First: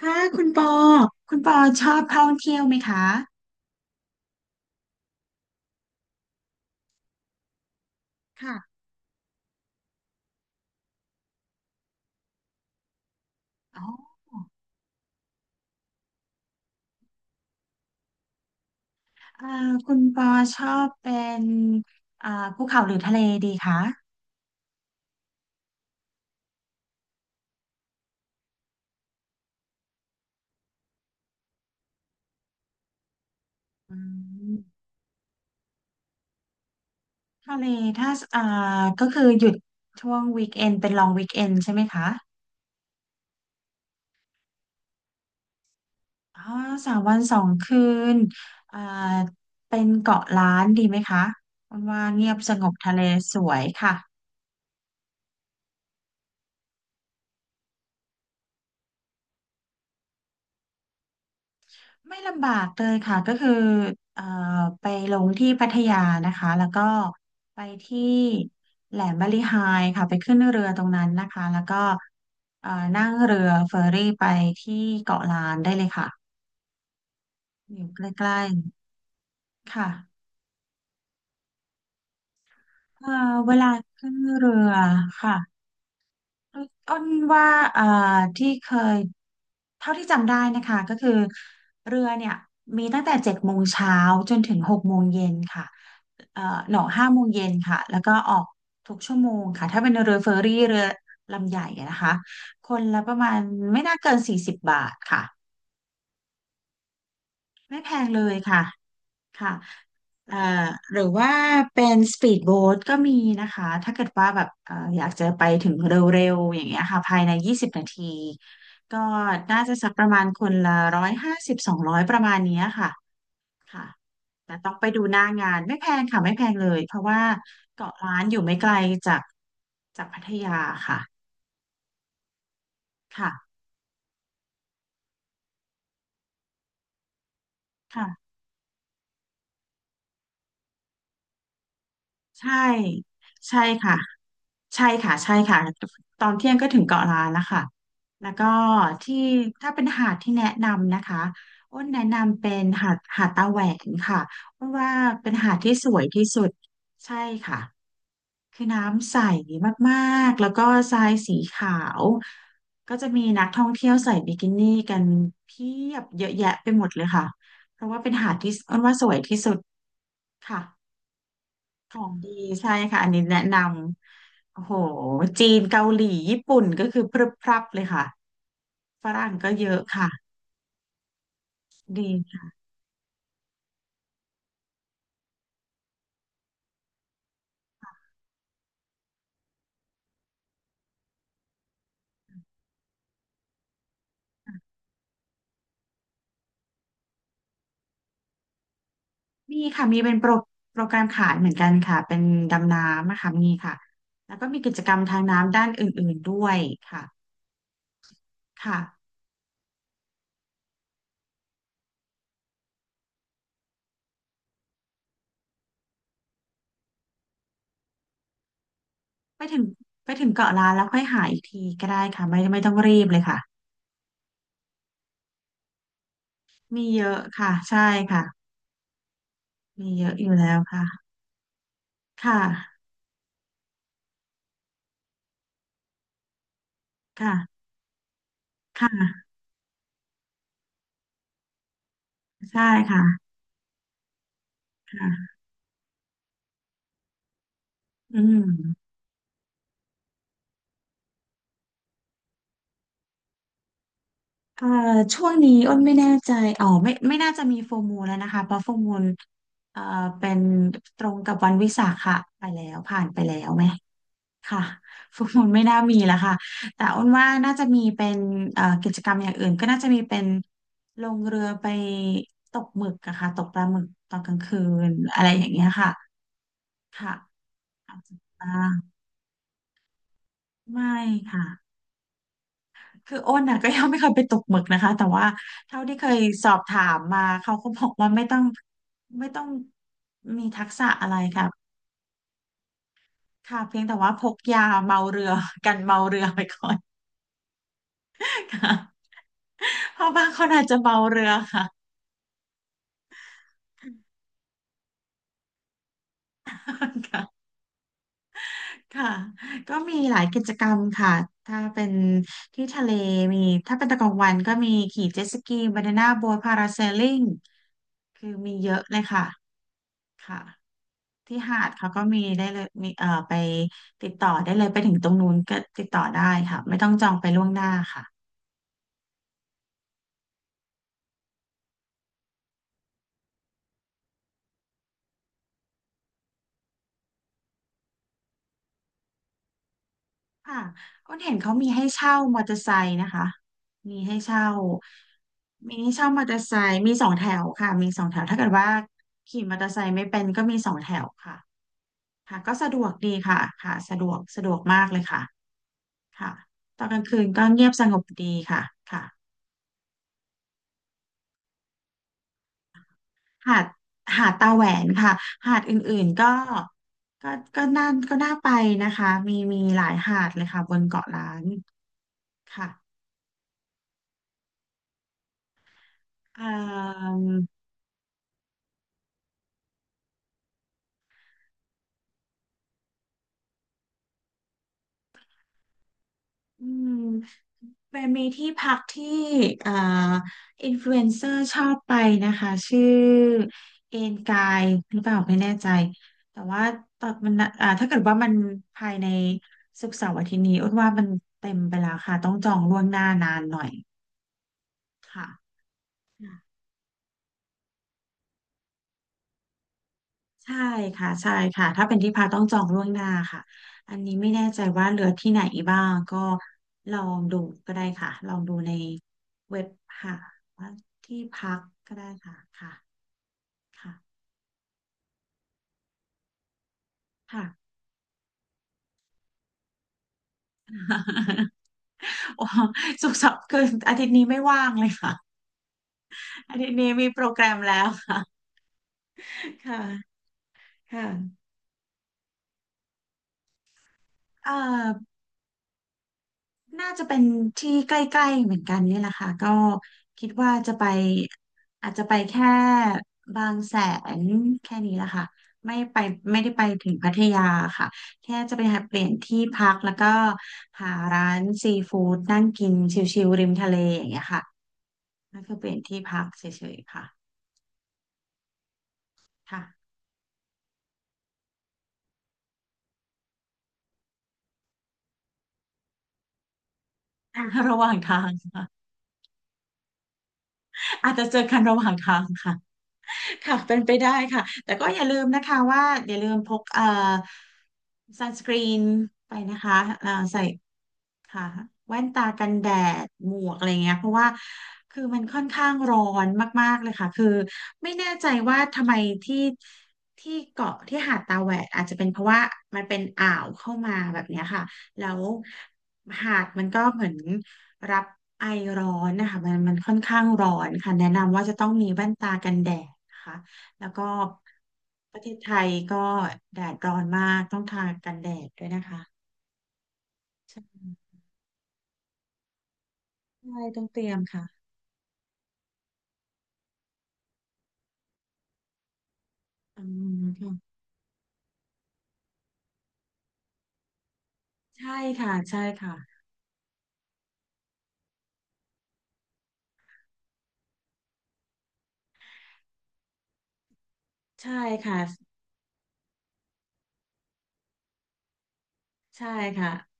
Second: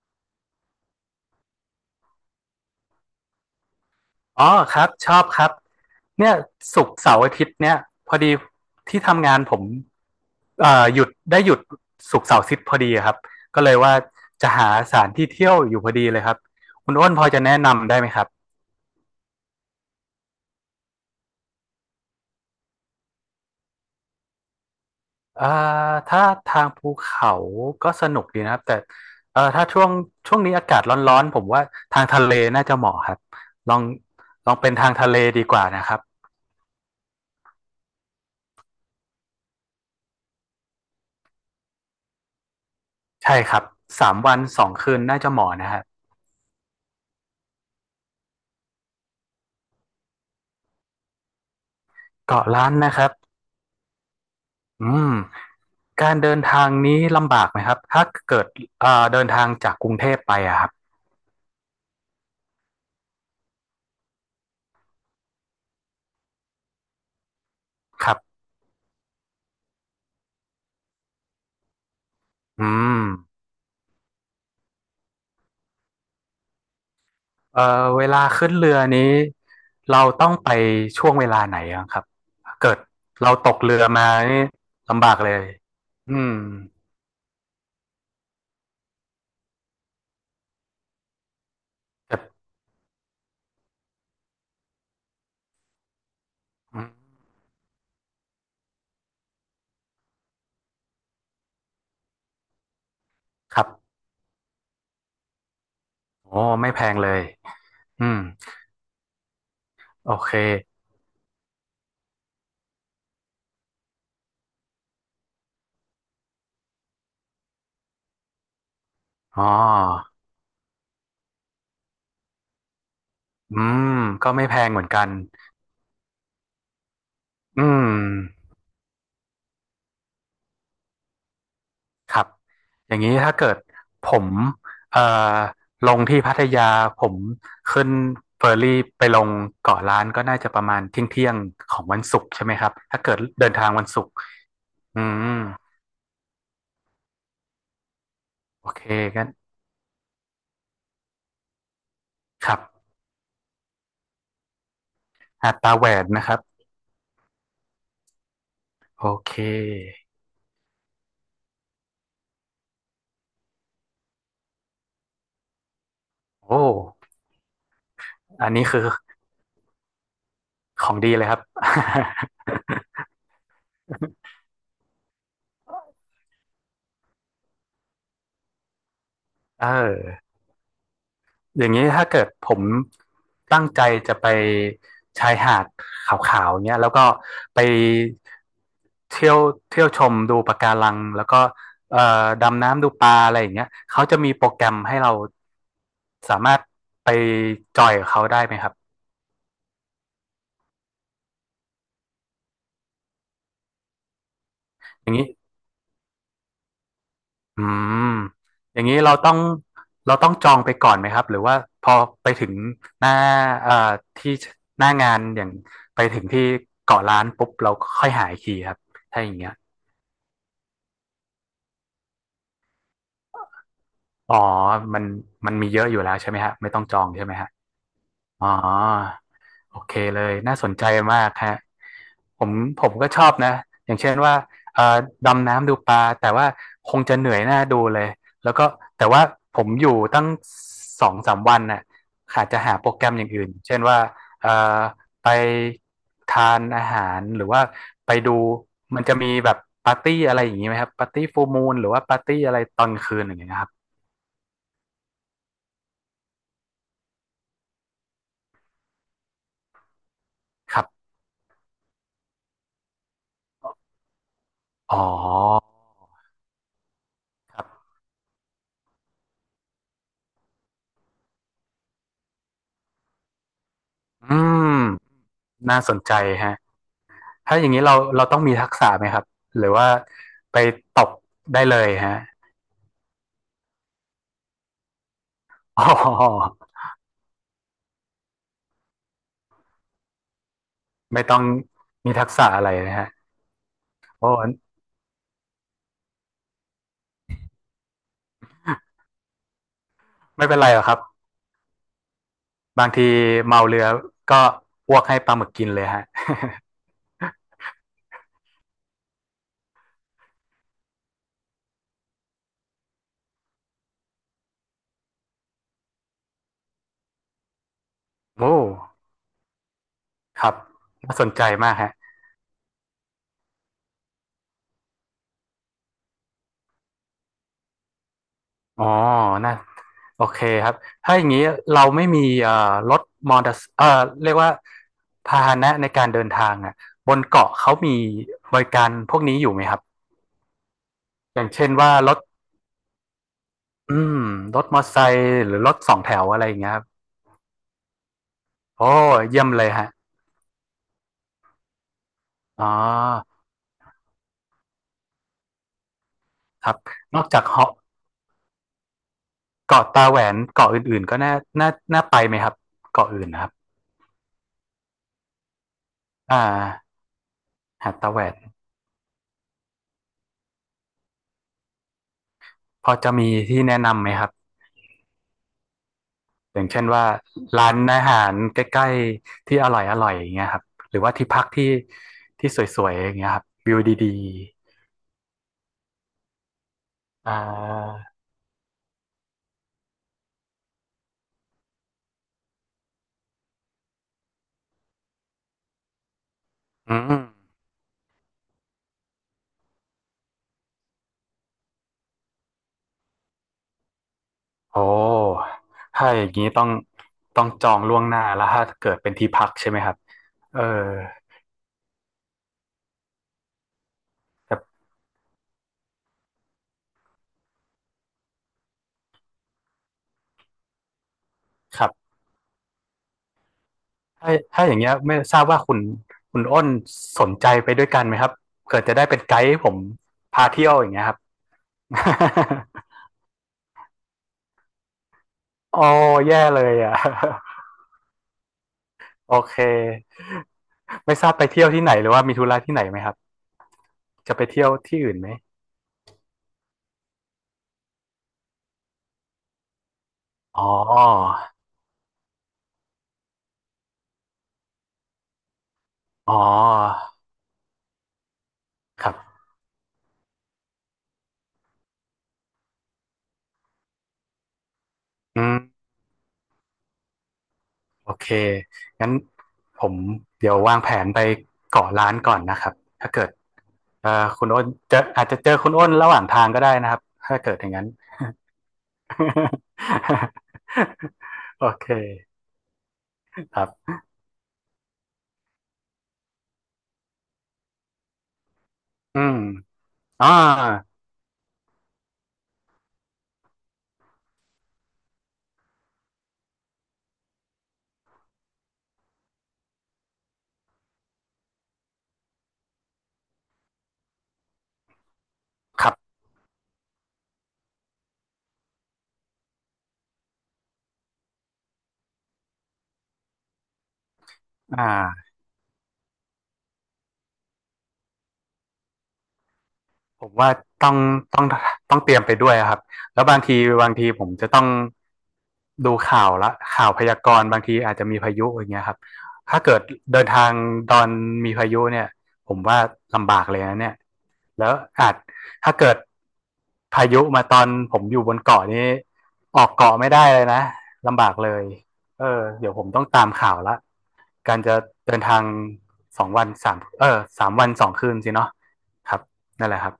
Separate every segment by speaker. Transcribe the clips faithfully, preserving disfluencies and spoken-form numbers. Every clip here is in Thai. Speaker 1: ค่ะคุณปอคุณปอชอบท่องเที่ยวไหมคะ
Speaker 2: อ๋อครับชอบครับเนี่ยศุกร์เสาร์อาทิตย์เนี่ยพอดี
Speaker 1: ค่ะ
Speaker 2: ที่ทำงานผมเอ่อหยุดได้หยุดศุกร์เสาร์อาทิตย์พอดีครับก็เลย
Speaker 1: อ๋
Speaker 2: ว่า
Speaker 1: อ
Speaker 2: จะหาสถานที่เที่ยวอยู่พอดีเลยครับคุณอ้นพอจะแนะนำได้ไหมครับ
Speaker 1: เอ่อคุณปอชอบเป็นอ่าภูเขาหรือทะเลดีคะ
Speaker 2: เอ่อถ้าทางภูเขาก็สนุกดีนะครับแต่เอ่อถ้าช่วงช่วงนี้อากาศร้อนๆผมว่าทางทะเลน่าจะเหมาะครับลอง
Speaker 1: อื
Speaker 2: ล
Speaker 1: ม
Speaker 2: องเป็นทางทะเลดีกว่านะครับ
Speaker 1: ทะเลถ้าอ่าก็คือหยุดช่วงวีคเอนเป็นลองวีคเอนใช่ไหมคะ
Speaker 2: ใช่ครับสามวันสองคืนน่าจะเหมาะนะครับ
Speaker 1: อ๋อสามวันสองคืนอ่าเป็นเกาะล้านดีไหมคะมันว่าเงียบ
Speaker 2: เกาะ
Speaker 1: สง
Speaker 2: ล้า
Speaker 1: บ
Speaker 2: น
Speaker 1: ทะ
Speaker 2: นะ
Speaker 1: เล
Speaker 2: ครับ
Speaker 1: สวยค่ะ
Speaker 2: อืม การเดินทางนี้ลำบากไหมครับถ้าเกิดเอ่อเดินทางจากกรุงเทพไปอะครับ
Speaker 1: ไม่ลำบากเลยค่ะก็คือเอ่อไปลงที่พัทยานะคะแล้วก็ไปที่
Speaker 2: ครับ
Speaker 1: แหลมบาลีไฮค่ะไปขึ้นเรือตรงนั้นนะคะแล้วก็เอ่อ
Speaker 2: อืม
Speaker 1: นั่งเรือเฟอร์รี่ไปที่เกาะล้านได้เลยค่ะ
Speaker 2: เอ่
Speaker 1: อ
Speaker 2: อ
Speaker 1: ยู่ใ
Speaker 2: เว
Speaker 1: ก
Speaker 2: ลา
Speaker 1: ล้
Speaker 2: ขึ้นเรือนี้
Speaker 1: ๆค่ะ
Speaker 2: เราต้องไปช่วงเวลาไหนอะครับเกิด
Speaker 1: เอ่อ
Speaker 2: เราต
Speaker 1: เว
Speaker 2: ก
Speaker 1: ลา
Speaker 2: เรือมา
Speaker 1: ขึ้น
Speaker 2: นี่
Speaker 1: เรือ
Speaker 2: ลำบากเล
Speaker 1: ค่ะ
Speaker 2: ยอืม
Speaker 1: อ้นว่าเอ่อที่เคยเท่าที่จำได้นะคะก็คือเรือเนี่ย
Speaker 2: แต่
Speaker 1: มีตั้งแต่เจ็ดโมงเช้าจนถึงหกโมงเย็นค่ะเอ่อหน
Speaker 2: อื
Speaker 1: อห้า
Speaker 2: ม
Speaker 1: โมงเย็นค่ะแล้วก็ออกทุกชั่วโมงค่ะถ้าเป็นเรือเฟอร์รี่เรือลำใหญ่อะนะคะคนละประมาณ
Speaker 2: ครับ
Speaker 1: ไม่น่าเกินสี่สิบบาทค่ะ
Speaker 2: โอ้ไม่แพงเลย
Speaker 1: ไม่แพ
Speaker 2: อื
Speaker 1: ง
Speaker 2: ม
Speaker 1: เลยค่ะ ค่ะ
Speaker 2: โอเค
Speaker 1: เอ่อหรือว่าเป็นสปีดโบ๊ทก็มีนะคะ ถ้าเกิดว่าแบบเอ่ออยากจะไปถึงเร็วๆอย่างเงี้ยค่ะภายในยี่สิบนาทีก็
Speaker 2: อ๋
Speaker 1: น่าจะสักป
Speaker 2: อ
Speaker 1: ระมาณคนละร้อยห้าสิบสองร้อยประมาณเนี้ยค่ะ
Speaker 2: อืม
Speaker 1: ค่ะ
Speaker 2: ก็ไม่
Speaker 1: แต่
Speaker 2: แพง
Speaker 1: ต้อง
Speaker 2: เหมือ
Speaker 1: ไป
Speaker 2: น
Speaker 1: ดู
Speaker 2: กัน
Speaker 1: หน้างานไม่แพงค่ะไม่แพงเลยเพราะว่า
Speaker 2: อืม
Speaker 1: เกาะล้านอยู่ไม่ไกลจากจากพัทยาค่ะ
Speaker 2: ครับอย่างนี้ถ้าเกิ
Speaker 1: ค่ะ
Speaker 2: ดผมเอ่อลงที่พัทยาผมขึ้น
Speaker 1: ค่ะ
Speaker 2: เฟอร์รี่ไปลงเกาะล้านก็น่าจะประมาณเที่ยงเที่ยงของวันศุกร์ใช่ไห
Speaker 1: ใช่
Speaker 2: มครับถ้าเกิดเดิน
Speaker 1: ใช่
Speaker 2: ทางวัน
Speaker 1: ค่ะ
Speaker 2: ศุกร์
Speaker 1: ใช่
Speaker 2: อื
Speaker 1: ค่ะใช่
Speaker 2: ม
Speaker 1: ค่ะ ตอนเที่ยงก็ถึงเกาะล้านแล้วค่ะแล้วก็
Speaker 2: โอเค
Speaker 1: ที่
Speaker 2: กัน
Speaker 1: ถ้าเป็นหาดที่แนะนำนะคะอ้นแนะนำ
Speaker 2: ค
Speaker 1: เป็
Speaker 2: รับ
Speaker 1: นหาดหาดตาแหวนค่ะเพราะว่าเป็นหา
Speaker 2: หาด
Speaker 1: ดที่
Speaker 2: ตาแห
Speaker 1: ส
Speaker 2: ว
Speaker 1: วย
Speaker 2: น
Speaker 1: ที่
Speaker 2: นะครับ
Speaker 1: สุดใช่ค่ะคือ
Speaker 2: โอ
Speaker 1: น้ำใส
Speaker 2: เค
Speaker 1: มากๆแล้วก็ทรายสีขาว ก็จะมีนักท่องเที่ยวใส่บิกินี่กันเพียบเยอะแยะ
Speaker 2: โอ้
Speaker 1: ไปหมดเลยค่ะ
Speaker 2: อันนี้คือ
Speaker 1: ค่ะ
Speaker 2: ของดีเลยครับ
Speaker 1: ของดีใช่ค่ะอันนี้แนะนำโอ้โหจีนเกาหลีญี่ปุ่นก็คือพรึบพรับเลยค่ะ ฝรั่งก็เย
Speaker 2: เ
Speaker 1: อะค่ะ
Speaker 2: ออ อย่างนี้ถ้า
Speaker 1: ดี
Speaker 2: เกิดผ
Speaker 1: ค่ะ
Speaker 2: มตั้งใจจะไปชายหาดขาวๆเนี้ยแล้วก็ไปเที่ยวเที่ยวชมดูปะการังแล้วก็เอ่อดำน้ำดูปลาอะไรอย่างเงี้ยเขาจะมีโปรแกรมให้เราสามารถไปจอยกับเขาได้ไหมครับ
Speaker 1: มีค่ะมีเป็นโปรโปรแกรมขายเหมือนกันค่ะเป็นดำน้ำนะค่ะมีค่ะแล้วก็มีกิจกรรม
Speaker 2: อย่าง
Speaker 1: ทาง
Speaker 2: นี้
Speaker 1: น้ำด้านอื่นๆด้วยค่ะ
Speaker 2: อืมอ
Speaker 1: ค่ะ
Speaker 2: ย่างนี้เราต้องเราต้องจองไปก่อนไหมครับหรือว่าพอไปถึงหน้าเอ่อที่หน้างานอย่างไปถึงที่เกาะล้านปุ๊บเราค่อยหาอีกทีครับถ้าอย่าง
Speaker 1: ไป
Speaker 2: เงี้ย
Speaker 1: ถึงไปถึงเกาะล้านแล้วค่อยหาอีกทีก็ได้ค่ะไม่ไม่ต้องรีบเลยค่ะ
Speaker 2: อ๋อมันมันมีเยอะอยู่แล้วใช่ไหมฮะ ไม่ต้อ
Speaker 1: มี
Speaker 2: งจอ
Speaker 1: เย
Speaker 2: ง
Speaker 1: อะ
Speaker 2: ใช่ไหมฮะ
Speaker 1: ค่ะใช่ค่ะ
Speaker 2: อ๋อโอ
Speaker 1: มี
Speaker 2: เค
Speaker 1: เยอะ
Speaker 2: เล
Speaker 1: อยู่
Speaker 2: ย
Speaker 1: แล้
Speaker 2: น่า
Speaker 1: ว
Speaker 2: สนใจ
Speaker 1: ค่ะ
Speaker 2: มากฮะ
Speaker 1: ค่ะ
Speaker 2: ผมผมก็ชอบนะ อย่างเช่นว่าเอ่อดำน้ำดูปลา แต่ว่าคงจะเหนื่อยหน้า
Speaker 1: ค่ะ
Speaker 2: ดูเลย แล้วก็ แต่ว่า
Speaker 1: ค่ะ
Speaker 2: ผมอยู่ตั้งสองสามวันน่ะอาจจะ
Speaker 1: ใช่
Speaker 2: หาโปร
Speaker 1: ค่ะ
Speaker 2: แกรมอย่างอื่น เช่นว่าเอ่อ
Speaker 1: ค่ะ
Speaker 2: ไปทานอาหาร หรือว่า ไป
Speaker 1: อื
Speaker 2: ดู
Speaker 1: ม
Speaker 2: มันจะมีแบบปาร์ตี้อะไรอย่างนี้ไหมครับปาร์ตี้ฟูลมูนหรือว่าปาร์ตี้อะไรตอนคืนอย่างเงี้ยครับ
Speaker 1: เอ่อช่วงนี้อ้นไม่แน่ใจอ๋อไม่ไม่น่าจะมีโฟมูลแล้วนะคะเพราะโฟมูลเอ่อเป็น
Speaker 2: ครั
Speaker 1: ตร
Speaker 2: บ
Speaker 1: งกับวันวิสาขะไปแล้วผ่านไปแล้วไหมค่ะ
Speaker 2: อ๋อ
Speaker 1: โฟมูลไม่น่ามีแล้วค่ะแต่อ้นว่าน่า
Speaker 2: ครั
Speaker 1: จะมี
Speaker 2: บ
Speaker 1: เป็นเอ่อกิจกรรมอย่างอื่นก็น่าจะมีเป็นลงเรือไปตกหมึกอะค่ะตกปลาหมึกตอนกลาง
Speaker 2: อื
Speaker 1: คื
Speaker 2: ม
Speaker 1: นอะไรอย่างเงี้ย
Speaker 2: น่า
Speaker 1: ค่ะ
Speaker 2: สนใจฮะ
Speaker 1: ค่ะ
Speaker 2: ถ้าอย่างนี้
Speaker 1: อา
Speaker 2: เรา
Speaker 1: จจะ
Speaker 2: เราต้อง
Speaker 1: บ้า
Speaker 2: มีทัก
Speaker 1: ง
Speaker 2: ษะไหมครับ หรือว่าไป
Speaker 1: ไม่
Speaker 2: ตก
Speaker 1: ค่ะ
Speaker 2: ได้เลยฮะ
Speaker 1: คืออ้นน่ะก็ยังไม่เคยไปตกหมึกนะคะแต่ว่า เท่า
Speaker 2: อ๋
Speaker 1: ที่เคยสอ
Speaker 2: อ
Speaker 1: บถามมาเขาก็บอกว่าไม่ต้องไม่ต้องมีทักษะอะไร
Speaker 2: ไม่ต้อง
Speaker 1: ค่ะ
Speaker 2: มีทักษะอะไรนะฮะ
Speaker 1: ค่ะเพียงแต่ว่าพ
Speaker 2: โอ้
Speaker 1: กยาเมาเรือกันเมาเรือไปก่อนค่ะเพราะบางค
Speaker 2: ไม่
Speaker 1: น
Speaker 2: เป็น
Speaker 1: อาจ
Speaker 2: ไร
Speaker 1: จะ
Speaker 2: หรอกค
Speaker 1: เมา
Speaker 2: รับ
Speaker 1: เรือค่ะ
Speaker 2: บางทีเมาเรือก็อ้วกให้ปลาหมึกกินเลยฮะ
Speaker 1: ค่ะค่ะก็มีหลายกิจกรรมค่ะถ้าเป็นที่ทะเลมีถ้าเป็นตะกลางวันก็มีขี่เจ็ตสกีบานาน่าโบ๊ทพาราเซลลิงคือ
Speaker 2: โอ้
Speaker 1: มีเยอะเลยค่ะค่ะ
Speaker 2: ครับน่าสน
Speaker 1: ที่
Speaker 2: ใจ
Speaker 1: หาด
Speaker 2: มาก
Speaker 1: เขา
Speaker 2: ฮะ
Speaker 1: ก็มีได้เลยมีเอ่อไปติดต่อได้เลยไปถึงตรงนู้นก็ติดต่อได้ค่ะไม่ต้องจองไปล่วงหน้าค่ะ
Speaker 2: อ๋อน่าโอเคครับ ถ้าอย่างนี้เราไม่มีเอ่อรถมอเตอร์เอ่อเรียกว่าพาหนะในการเดินทางอ่ะบนเกาะเขามีบริการพวกนี้อยู่ไหมครับ
Speaker 1: ค่ะอ้นเห็น
Speaker 2: อย่าง
Speaker 1: เขามี
Speaker 2: เช่น
Speaker 1: ให้
Speaker 2: ว่าร
Speaker 1: เช่า
Speaker 2: ถ
Speaker 1: มอเตอร์ไซค์นะคะ
Speaker 2: อื
Speaker 1: มีให้
Speaker 2: ม
Speaker 1: เช่า
Speaker 2: รถมอเตอร์ไซค์หรือร
Speaker 1: มี
Speaker 2: ถส
Speaker 1: ให้
Speaker 2: อง
Speaker 1: เช่า
Speaker 2: แถ
Speaker 1: มอ
Speaker 2: ว
Speaker 1: เตอ
Speaker 2: อะไร
Speaker 1: ร์
Speaker 2: อ
Speaker 1: ไซ
Speaker 2: ย่างเงี้ยค
Speaker 1: ค์
Speaker 2: รับ
Speaker 1: มีสองแถวค่ะมีสองแถวถ้าเกิดว่า
Speaker 2: โอ้เยี่
Speaker 1: ขี่
Speaker 2: ยม
Speaker 1: มอเต
Speaker 2: เล
Speaker 1: อ
Speaker 2: ย
Speaker 1: ร์ไซ
Speaker 2: ฮะ
Speaker 1: ค์ไม่เป็นก็มีสองแถวค่ะค่ะก็
Speaker 2: อ๋อ
Speaker 1: สะดวกดีค่ะค่ะสะดวกสะดวกมากเลยค่ะค่ะ
Speaker 2: ครับ
Speaker 1: ตอนกลาง
Speaker 2: น
Speaker 1: คื
Speaker 2: อ
Speaker 1: น
Speaker 2: กจา
Speaker 1: ก็
Speaker 2: ก
Speaker 1: เงีย
Speaker 2: เหาะ
Speaker 1: บสงบดีค่ะค่ะ
Speaker 2: เกาะตาแหวนเกาะอื่นๆก็น่าน่าน่าไปไหมครับเกาะอื่นนะครับ
Speaker 1: หาดหาดตาแหวนค่ะหาดอื่นๆก็
Speaker 2: อ่า
Speaker 1: ก็ก็น่า
Speaker 2: หาดตา
Speaker 1: ก็
Speaker 2: แหว
Speaker 1: น่า
Speaker 2: น
Speaker 1: ไปนะคะมีมีหลายหาดเลยค่ะบนเกาะล้านค่ะ
Speaker 2: พอจะมีที่แนะนำไหมครับ
Speaker 1: เอ่
Speaker 2: อย่างเช่นว่า
Speaker 1: ม
Speaker 2: ร้านอาหารใกล้ๆที่อร่อยอร่อยอย่างเงี้ยครับหรือว่าที่พักที่ที่สวยๆอย่างเงี้ยครับวิวดี
Speaker 1: อืม
Speaker 2: ๆอ่
Speaker 1: เป็น
Speaker 2: า
Speaker 1: มีที่พักที่เอ่ออินฟลูเอนเซอร์ชอบไปนะคะชื่อเอนกายหรือเปล่าไม่แน่ใจแต่ว่า
Speaker 2: อื
Speaker 1: ตอน
Speaker 2: ม
Speaker 1: มันอ่าถ้าเกิดว่ามันภายในศุกร์เสาร์อาทิตย์นี้อ้นว่ามันเต็มไปแล้วค่ะต้องจองล่วงหน้านานหน่อย
Speaker 2: โอ้
Speaker 1: ค่ะ
Speaker 2: ถ้าอย่างนี้ต้องต้องจองล่วงหน้าแล้วถ้าเกิดเป็นที่พักใช่ไหมครับ
Speaker 1: ใช่
Speaker 2: เออ
Speaker 1: ค่ะใช่ค่ะถ้าเป็นที่พักต้องจองล่วงหน้าค่ะอันนี้ไม่แน่
Speaker 2: ครั
Speaker 1: ใจ
Speaker 2: บ
Speaker 1: ว่าเหลือที่ไหนบ้างก็ลองดูก็ได้ค่ะลองดูในเว็บหาว่าที่พัก
Speaker 2: ครั
Speaker 1: ก็ได้
Speaker 2: บ
Speaker 1: ค่ะค่ะค่ะ
Speaker 2: ถ้าถ้าอย่างเงี้ยไม่ทราบว่าคุณคุณอ้นสน
Speaker 1: ค่ะ
Speaker 2: ใจไปด้วยกันไหมครับเกิดจะได้เป็นไกด์ให้ผมพาเที่ยวอย่างเงี้ยครับ
Speaker 1: โอ้ สุกร์เสาร์คืออาทิตย์นี้ไม่ว่างเลยค่ะ
Speaker 2: โอ้แย่
Speaker 1: อา
Speaker 2: เล
Speaker 1: ทิต
Speaker 2: ย
Speaker 1: ย์นี้
Speaker 2: อ่ะ
Speaker 1: มีโปรแกรมแล้วค่ะ
Speaker 2: โอเค
Speaker 1: ค่ะค่ะ
Speaker 2: ไม่ทราบไปเที่ยวที่ไหนหรือว่ามีธุระที่ไหนไหมครับจะไป
Speaker 1: เอ่อ
Speaker 2: เที่ยวที่อื่นไหม
Speaker 1: น่าจะเป็นที่ใกล้ๆเหมือนกันนี่แหละค่ะก็คิดว่า
Speaker 2: อ๋
Speaker 1: จะไป
Speaker 2: อ
Speaker 1: อาจจะไปแค่บางแสนแค่นี้แหละค่ะไม่ไป
Speaker 2: อ๋อ
Speaker 1: ไม่ได้ไปถึงพัทยาค่ะแค่จะไปหาเปลี่
Speaker 2: ค
Speaker 1: ยน
Speaker 2: รับ
Speaker 1: ที่พักแล้วก็หาร้านซีฟู้ดนั่งกินชิลๆริมทะเลอย่างเงี้ยค่ะ
Speaker 2: อื
Speaker 1: นั่นคือเปลี่ยน
Speaker 2: ม
Speaker 1: ที่พักเฉยๆค่ะ
Speaker 2: โอเคงั้น
Speaker 1: ค่ะ
Speaker 2: ผมเดี๋ยววางแผนไปเกาะล้านก่อนนะครับถ้าเกิดเอ่อคุณอ้นเจออาจจะเจอคุณอ้นระหว่างทางก็ได้นะครับถ้าเกิดอ ย่าง
Speaker 1: ระห
Speaker 2: นั้น
Speaker 1: ว่างทางค่ะอาจ จะเจอกัน
Speaker 2: โอ
Speaker 1: ระห
Speaker 2: เ
Speaker 1: ว่างทาง
Speaker 2: ค
Speaker 1: ค่ะ ค่ะ
Speaker 2: ครั
Speaker 1: เป็นไป
Speaker 2: บ
Speaker 1: ได้ค่ะ แต่ก็อย่าลืมนะคะว่าอย่าลืมพกเอ่อซันสกรีน
Speaker 2: อื
Speaker 1: ไป
Speaker 2: ม
Speaker 1: นะคะเอ่อ
Speaker 2: อ่า
Speaker 1: ใส่ ค่ะแว่นตากันแดดหมวกอะไรเงี้ยเพราะว่าคือมันค่อนข้างร้อนมากๆเลยค่ะคือไม่แน่ใจว่าทำไมที่ที่เกาะที่หาดตาแหวดอาจจะเป็นเพราะว่ามันเป็นอ่าวเข้ามาแบบเนี้ยค่ะแล้ว
Speaker 2: ครับ
Speaker 1: หาดมันก็เหมือนรับไอร้อนนะคะมันมันค่อนข้างร้อนค่ะแนะนำว่าจะต้องมีแว่นตากันแดดนะคะแล้วก็
Speaker 2: อ
Speaker 1: ประ
Speaker 2: ่า
Speaker 1: เทศไทยก็แดดร้อนมากต้องทากันแดดด้วยนะคะ
Speaker 2: ผมว่าต้องต้องต้องเตรียมไปด้วยอะครับแล้วบางที
Speaker 1: ใช่ต้อง
Speaker 2: บาง
Speaker 1: เตรี
Speaker 2: ที
Speaker 1: ยม
Speaker 2: ผม
Speaker 1: ค่ะ
Speaker 2: จะต้องดูข่าวละข่าวพยากรณ์บางทีอาจจะมีพายุอย่างเงี้ยครับถ้าเกิ
Speaker 1: อื
Speaker 2: ดเดิ
Speaker 1: ม
Speaker 2: นทาง
Speaker 1: ค่ะ
Speaker 2: ตอนมีพายุเนี่ยผมว่าลำบากเลยนะเนี่ยแล้ว
Speaker 1: ใช่
Speaker 2: อาจ
Speaker 1: ค่ะใช่
Speaker 2: ถ้าเกิ
Speaker 1: ค่ะ
Speaker 2: ดพายุมาตอนผมอยู่บนเกาะนี้ออกเกาะไม่ได้เลยนะลำบากเลยเออเดี๋ยวผมต้องตามข่าวละ
Speaker 1: ใช่
Speaker 2: การจะ
Speaker 1: ค่ะ
Speaker 2: เดินทางสองวันสามเออสามวันสองคืนสิเนาะครับ
Speaker 1: ใช่
Speaker 2: นั่น
Speaker 1: ค่ะ
Speaker 2: แหละครับ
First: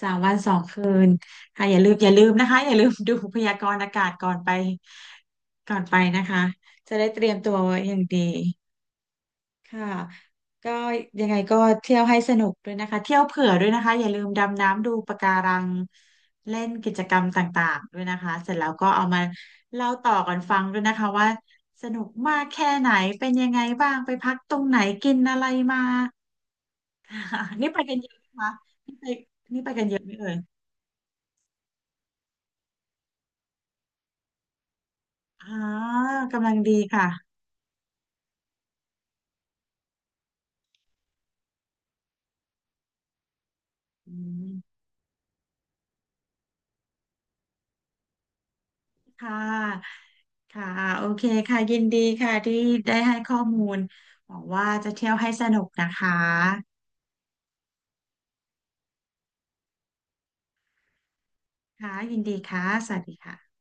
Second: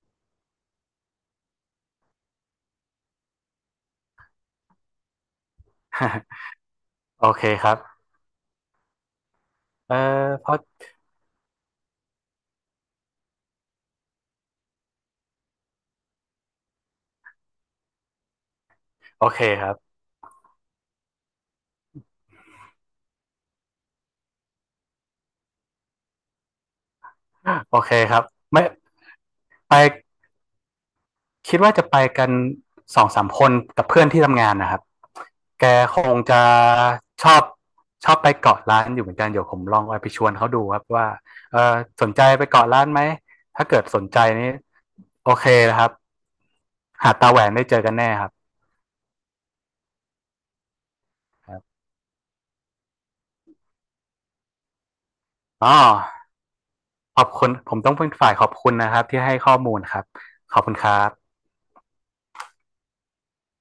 Speaker 1: สามวันสองคืนค่ะอย่าลืมอย่าลืมนะคะอย่าลืมดูพยากรณ์อากาศก่อนไปก่อนไปนะคะ จะได้เต
Speaker 2: โอ
Speaker 1: รียม
Speaker 2: เค
Speaker 1: ตัว
Speaker 2: ครับ
Speaker 1: อย่างดี ค่ะ
Speaker 2: เออเพราะ
Speaker 1: ก็ยังไงก็เที่ยวให้สนุกด้วยนะคะเที่ยวเผื่อด้วยนะคะอย่าลืมดำน้ำดูปะการังเล่นกิจกรรมต่างๆด้วยนะคะเสร็จแล้วก็เอามา
Speaker 2: โอเคครั
Speaker 1: เล่า
Speaker 2: บ
Speaker 1: ต่อกันฟังด้วยนะคะว่าสนุกมากแค่ไหนเป็นยังไงบ้างไปพักตรงไหนกินอะไรมา ค่ะนี่
Speaker 2: โอ
Speaker 1: ไป
Speaker 2: เค
Speaker 1: กันเย
Speaker 2: ค
Speaker 1: อะ
Speaker 2: รับ
Speaker 1: ไหมคะ
Speaker 2: ไม่
Speaker 1: นี่ไปนี่ไป
Speaker 2: ไป
Speaker 1: กันเยอะไหมเอ่ย
Speaker 2: คิดว่าจะไปกันสองสามคนกับเพื่อนที่ทำงานนะครับ
Speaker 1: อ๋อ
Speaker 2: แกคงจะ
Speaker 1: กำลังดีค่ะ
Speaker 2: ชอบชอบไปเกาะร้านอยู่เหมือนกัน เดี๋ยวผมลองไปชวนเขาดูครับว่าเออสนใจไปเกาะร้านไหม ถ้าเกิดสน
Speaker 1: อื
Speaker 2: ใจนี่
Speaker 1: ม
Speaker 2: โอเคนะครับหาดตาแหวนได้เจอกันแน่ครับ
Speaker 1: ค่ะ ค่ะ โอเคค่ะ ยินดีค่ะ ที่ได้ให้ข้อมูลหวังว่าจะเที่ยวให้สนุก
Speaker 2: อ๋อ
Speaker 1: นะคะ
Speaker 2: ขอบคุณผมต้องเป็นฝ่ายขอบคุณนะครับที่ให้ข้อมูลครับขอบคุณครับ
Speaker 1: ค่ะ ยินดีค่ะ สวัสดีค่ะ